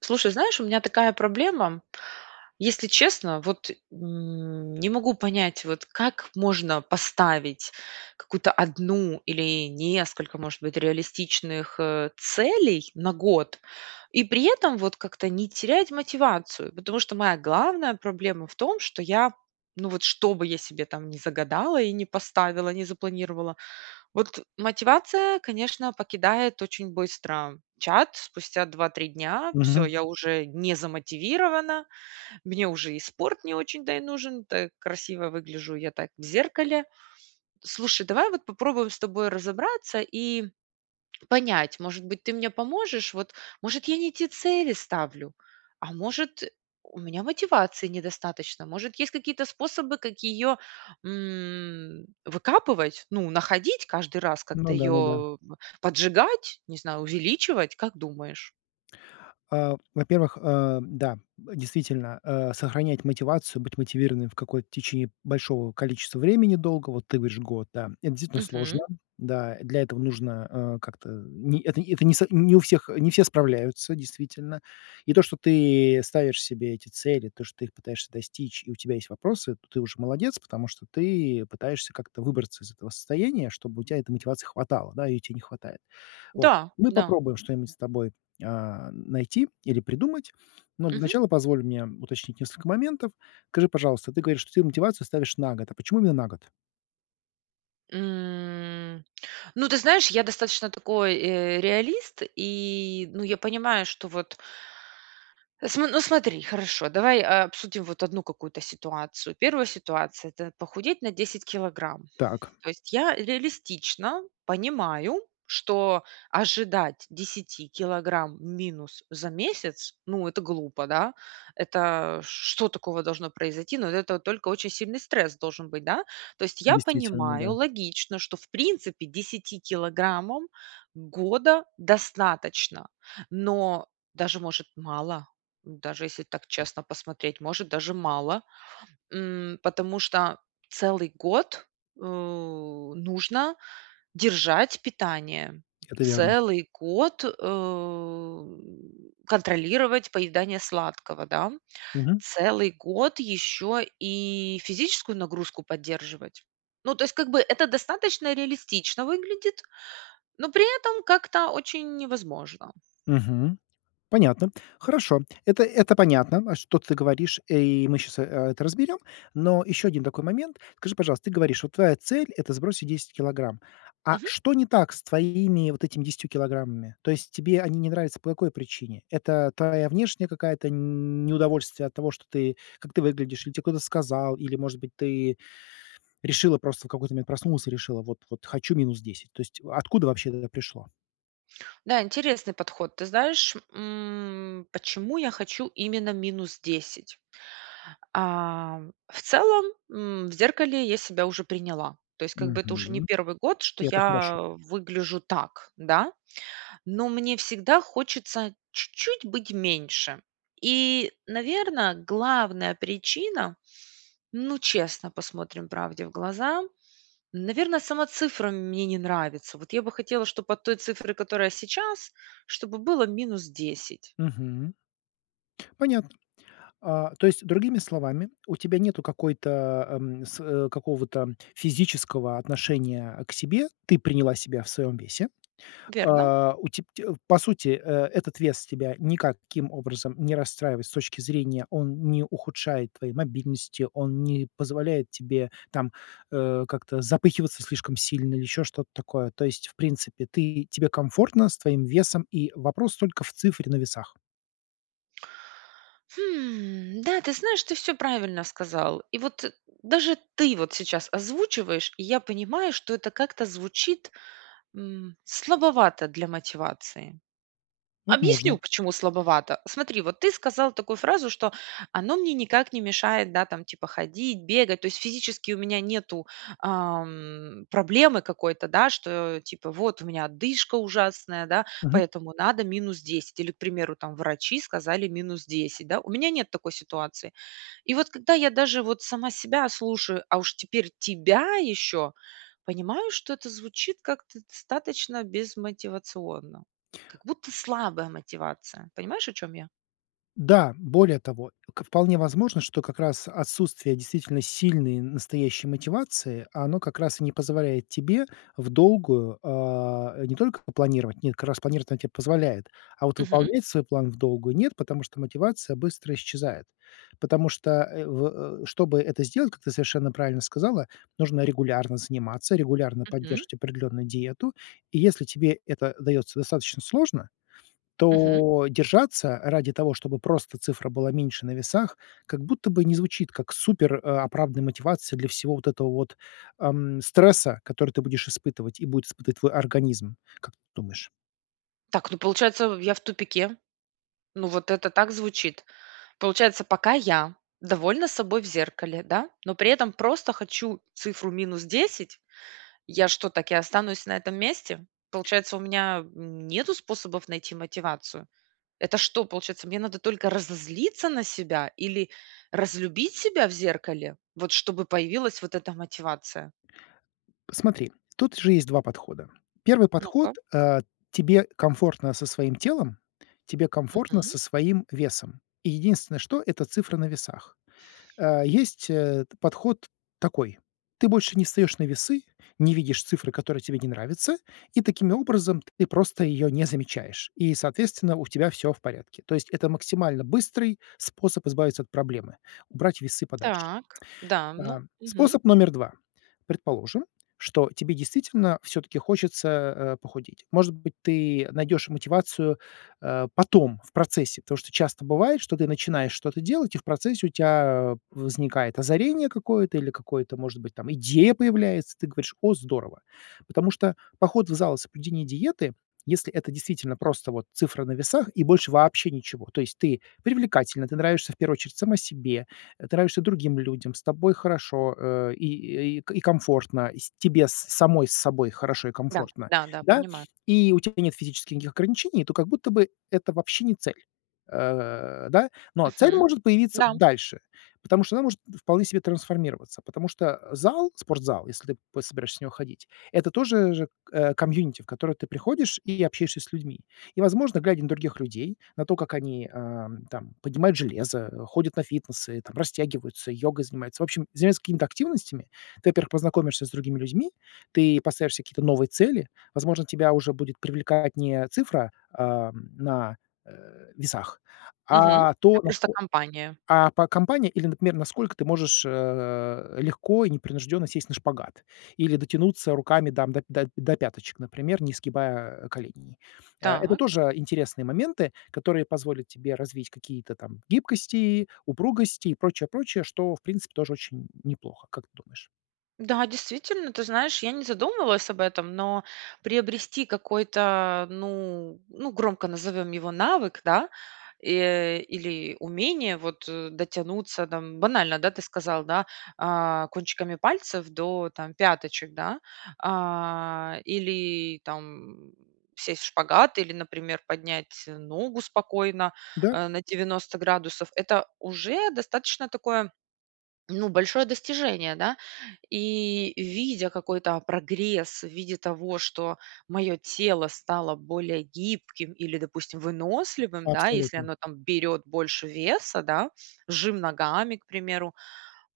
Слушай, знаешь, у меня такая проблема. Если честно, вот, м, не могу понять вот, как можно поставить какую-то 1 или несколько, может быть, реалистичных, э, целей на год, и при этом вот как-то не терять мотивацию. Потому что моя главная проблема в том, что я, ну вот, что бы я себе там не загадала и не поставила, не запланировала, вот мотивация, конечно, покидает очень быстро чат. Спустя 2-3 дня всё, Мгм. я уже не замотивирована, мне уже и спорт не очень-то и нужен, так красиво выгляжу я так в зеркале. Слушай, давай вот попробуем с тобой разобраться и понять, может быть, ты мне поможешь вот? Может, я не те цели ставлю? А, может, у меня мотивации недостаточно? Может, есть какие-то способы, как ее, м, выкапывать? Ну, находить каждый раз, как-то Ну да, ну да. ее поджигать, не знаю, увеличивать, как думаешь? А, во-первых, а, да, действительно, э, сохранять мотивацию, быть мотивированным в какое-то течи большого количества времени долгого, вот ты говоришь год, да, это действительно сложно. Мгм. Да, для этого нужно, а, как-то, не это это не со не у всех не все справляются, действительно. И то, что ты ставишь себе эти цели, то, что ты их пытаешься достичь, и у тебя есть вопросы, то ты уже молодец, потому что ты пытаешься как-то выбраться из этого состояния, чтобы у тя этой мотивации хватало, да, ее те не хватает. Вот Да. мы Да. попробуем что-нибудь с тобой, а, найти или придумать, но для Мгм. начала позволь мне уточнить несколько моментов. Скажи, пожалуйста, ты говоришь, что ты мотивацию ставишь на год. А почему именно на год? М, ну ты знаешь, я достаточно такой, э, реалист и, ну, я понимаю, что вот См ну смотри, хорошо, давай, э, обсудим вот одну какую-то ситуацию. 1 ситуация- это похудеть на 10 килограмм. Так. То есть я реалистично понимаю, что ожидать 10 килограмм минус за месяц, ну, это глупо, да, это что такого должно произойти? Но от этого только очень сильный стресс должен быть, да? То есть я Действительно, понимаю, да. логично, что, в принципе, 10 килограммам года достаточно. Но даже, может, мало, даже если так честно посмотреть, может даже мало. М, потому что целый год, э, нужно держать питание, Это верно. целый год, э, контролировать поедание сладкого, да, Мгм. целый год еще и физическую нагрузку поддерживать. Ну, то есть как бы это достаточно реалистично выглядит, но при этом как-то очень невозможно. Мгм. Понятно. Хорошо, это это понятно, а, что ты говоришь, э, и мы щас, а, это разберем. Но еще один такой момент. Скажи, пожалуйста, ты говоришь, вот твоя цель- это сбросить 10 килограмм. А Мгм. что не так с твоими вот этими 10 килограммами? То есть тебе они не нравятся по какой причине? Это твоя внешняя какая-то неудовольствие от того, что ты как ты выглядишь, или те кто-то сказал, или, может быть, ты решила просто в какой-то момент, проснулась и решила: "Вот вот хочу -10". То есть откуда вообще это пришло? Да, интересный подход. Ты знаешь, м, почему я хочу именно минус 10? А, в целом, м, в зеркале я себя уже приняла. То есть, как бы, это уже не Мгм, 1 год, что и это я хорошо. выгляжу так, да? Но мне всегда хочется чуть-чуть быть меньше. И, наверно, главная причина, ну, честно посмотрим правде в глаза, наверно, сама цифра мне не нравится. Вот я бы хотела, чтобы от той цифры, которая сейчас, чтобы было минус 10. Мгм. Понятно. А то есть, другими словами, у тебя нету какой-то, ам, с какого-то физического отношения к себе, ты приняла себя в своем весе. Верно. А, у теб теб по сути, э, этот вес тебя никаким образом не расстраивает с точки зрения, он не ухудшает твоей мобильности, он не позволяет тебе там, э, как-то запыхиваться слишком сильно, или еще что-то такое. То есть, в принципе, ты тебе комфортно с твоим весом, и вопрос только в цифре на весах. Хм, да, ты знаешь, ты всё правильно сказал. И, вот, даже ты вот сейчас озвучиваешь, и я понимаю, что это как-то звучит, м, слабовато для мотивации. Объясню, Возможно. почему слабовато. Смотри, вот ты сказал такую фразу, что: "Оно мне никак не мешает, да, там, типа, ходить, бегать". То есть физически у меня нету, ам, проблемы какой-то, да, что, типа, вот у меня одышка ужасная, да, Мгм. поэтому надо минус 10. Или, к примеру, там, врачи сказали: "Минус 10". Да. У меня нет такой ситуации. И вот когда я даже, вот, сама себя слушаю, а уж теперь тебя еще, понимаю, что это звучит как-то достаточно безмотивационно. Как будто слабая мотивация. Понимаешь, о чем я? Да, более того, к вполне возможно, что как раз отсутствие действительно сильной настоящей мотивации, оно как раз и не позволяет тебе вдолгую, а, не только попланировать, нет, как раз планировать она тебе позволяет. А вот Мгм. выполнять свой план вдолгую- нет, потому что мотивация быстро исчезает. Потому что, э, в чтобы это сделать, как ты совершенно правильно сказала, нужно регулярно заниматься, регулярно Мгм. поддерживать определенную диету. И если тебе это дается достаточно сложно, Мгм. то держаться ради того, чтобы просто цифра была меньше на весах, как будто бы не звучит как супероправданная мотивация для всего вот этого вот, ам, стресса, который ты будешь испытывать. И будет испытывать твой организм. Как ты думаешь? Так, ну получается, я в тупике. Ну, вот это так звучит. Получается, пока я довольна собой в зеркале, да, но при этом просто хочу цифру минус 10, я что, так и останусь на этом месте? Получается, у меня, м, нету способов найти мотивацию? Это что, получается, мне надо только разозлиться на себя или разлюбить себя в зеркале, вот чтобы появилась вот эта мотивация? Смотри, тут же есть 2 подхода. Первый подход: Ну-ка. а, тебе комфортно со своим телом, тебе комфортно Мгм. со своим весом. Единственное, что- это цифры на весах. Э, есть, э, подход такой: ты больше не встаешь на весы, не видишь цифры, которые тебе не нравятся, и таким образом ты просто ее не замечаешь. И, соответственно, у тебя всё в порядке. То есть это максимально быстрый способ избавиться от проблемы- убрать весы подальше. Так, да, А, ну Мгм. способ номер 2. Предположим, что тебе действительно всё-таки хочется, э, похудеть. Может быть, ты найдешь мотивацию, э, потом, в процессе, потому что часто бывает, что ты начинаешь что-то делать, и в процессе у тебя возникает озарение какое-то или какое-то, может быть там идея появляется, ты говоришь: "О, здорово!" Потому что поход в зал и соблюдение диеты, если это действительно просто вот цифра на весах и больше вообще ничего. То есть ты привлекательна, ты нравишься в первую очередь сама себе, ты нравишься другим людям, с тобой хорошо, э, и и и комфортно, с тебе самой с собой хорошо и Да, комфортно, да да, да, понимаю. у тебя нет физических никаких ограничений, то как будто бы это вообще не цель. Э, да, но цель Мгм, может появиться да. дальше, потому что она может вполне себе трансформироваться, потому что зал, спортзал, если ты, п собираешься в него ходить, это тоже же же, э, комьюнити, в которое ты приходишь и общаешься с людьми. И, возможно, глядя на других людей, на то, как они, ам, там поднимают железо, ходят на фитнесы там, растягиваются, йогой занимаются, в общем, заниматься какими-то активностями, ты, во-первых, познакомишься с другими людьми, ты поставишь себе какие-то новые цели. Возможно, тебя уже будет привлекать не цифра, а, на, э, весах, Мгм, а а то, просто насколько, компания. а, по компания или, например, насколько ты можешь, э, легко и непринужденно сесть на шпагат или дотянуться руками там до до до пяточек, например, не сгибая, а, коленей. А это Так. тоже интересные моменты, которые позволят тебе развить какие-то там гибкости, упругости и прочее прочее, что в принципе тоже очень неплохо. Как ты думаешь? Да, действительно, ты знаешь, я не задумывалась об этом, но приобрести какой-то, ну ну, громко назовем его, навык, да, и или умение вот дотянуться там, банально, да, ты сказал, да: а, "Кончиками пальцев до, там, пяточек", да. А, или, там, сесть в шпагат, или, например, поднять ногу спокойно, Да. э, на 90 градусов- это уже достаточно такое, ну, большое достижение, да. И, видя какой-то прогресс в виде того, что мое тело стало более гибким или, допустим, выносливым, да, если Абсолютно. оно там берет больше веса, да, жим ногами, к примеру.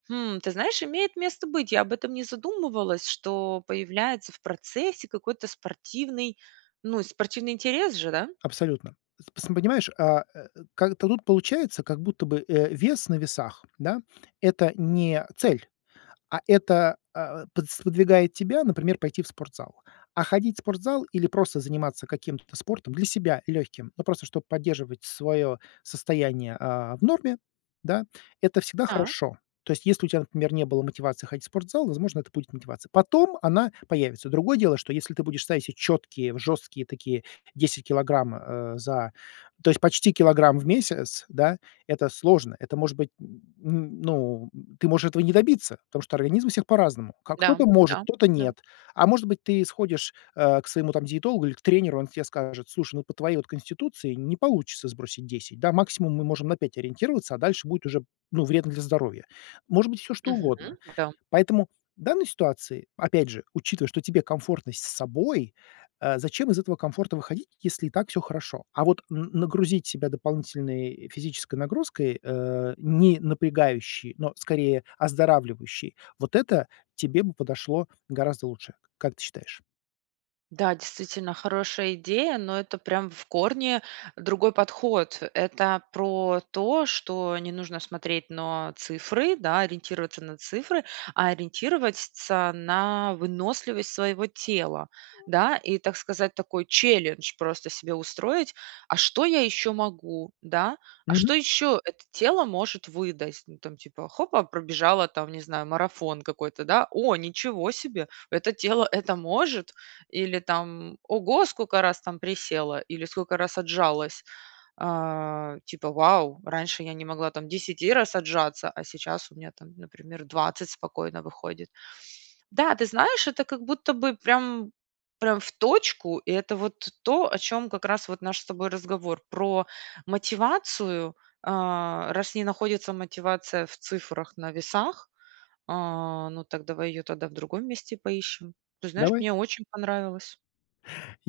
М, ты знаешь, имеет место быть. Я об этом не задумывалась, что появляется в процессе какой-то спортивный ну, спортивный интерес же, да. Абсолютно. П пс понимаешь, а, э, как-то тут получается, как будто бы, э, вес на весах, да, это не цель, а это, а, подс сподвигает тебя, например, пойти в спортзал. А ходить в спортзал или просто заниматься каким-то спортом для себя, легким, ну просто чтоб поддерживать свое состояние, а, в норме, да, это всегда Так. хорошо. То есть если у тебя, например, не было мотивации ходить в спортзал, возможно, это будет мотивация. Потом она появится. Другое дело, что если ты будешь ставить четкие, жесткие такие 10 килограмм, а, за то есть почти килограмм в месяц, да, это сложно. Это может быть, ну, ты можешь этого не добиться, потому что организм у всех по-разному. Как Да, кто-то может, да, кто-то да. нет. А может быть, ты сходишь, э, к своему там диетологу или к тренеру, и они тебе скажут: "Слушай, ну, по твоей вот конституции не получится сбросить 10. Да, максимум мы можем на 5 ориентироваться, а дальше будет уже, ну, вредно для здоровья". Может быть всё что Мгм, угодно. да. Поэтому в данной ситуации, опять же, учитывая, что тебе комфортно с собой, э, зачем из этого комфорта выходить, если и так всё хорошо? А вот н нагрузить себя дополнительной физической нагрузкой, э, не напрягающей, но скорее оздоравливающей,- вот это тебе бы подошло гораздо лучше. Как ты считаешь? Да, действительно, хорошая идея, но это прям в корне другой подход. Это про то, что не нужно смотреть но цифры, да, ориентироваться на цифры, а ориентировать ться на выносливость своего тела, да. И, так сказать, такой челлендж просто себе устроить: "А что я еще могу?", да. "А Мгм. что еще это тело может выдать?" Ну там типа хопа- пробежала там, не знаю, марафон какой-то, да. "О, ничего себе! Это тело это может?" Или там: "Ого, сколько раз там присела, или сколько раз отжалась!" А, типа: "Вау! Раньше я не могла там 10 раз отжаться, а сейчас у меня там, например, 20 спокойно выходит". Да, ты знаешь, это как будто бы прям прям в точку. Это вот то, о чем как раз вот наш с тобой разговор- про мотивацию. А, раз не находится мотивация в цифрах на весах, а, ну так давай ее тогда в другом месте поищем. Ты знаешь, Давай. мне очень понравилось.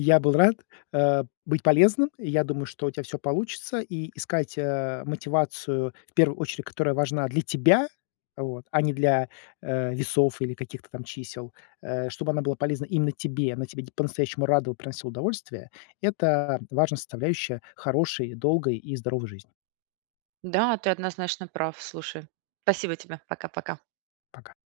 Я был рад, э, быть полезным. Я думаю, что у тебя всё получится: и искать, э, мотивацию, в первую очередь, которая важна для тебя, вот, а не для, э, весов или каких-то там чисел, э, чтобы она была полезна именно тебе, она тебя по-настоящему рада и приносила удовольствие. Это важная составляющая хорошей, долгой и здоровой жизни. Да, ты однозначно прав. Слушай, спасибо тебе. Пока, пока. Пока.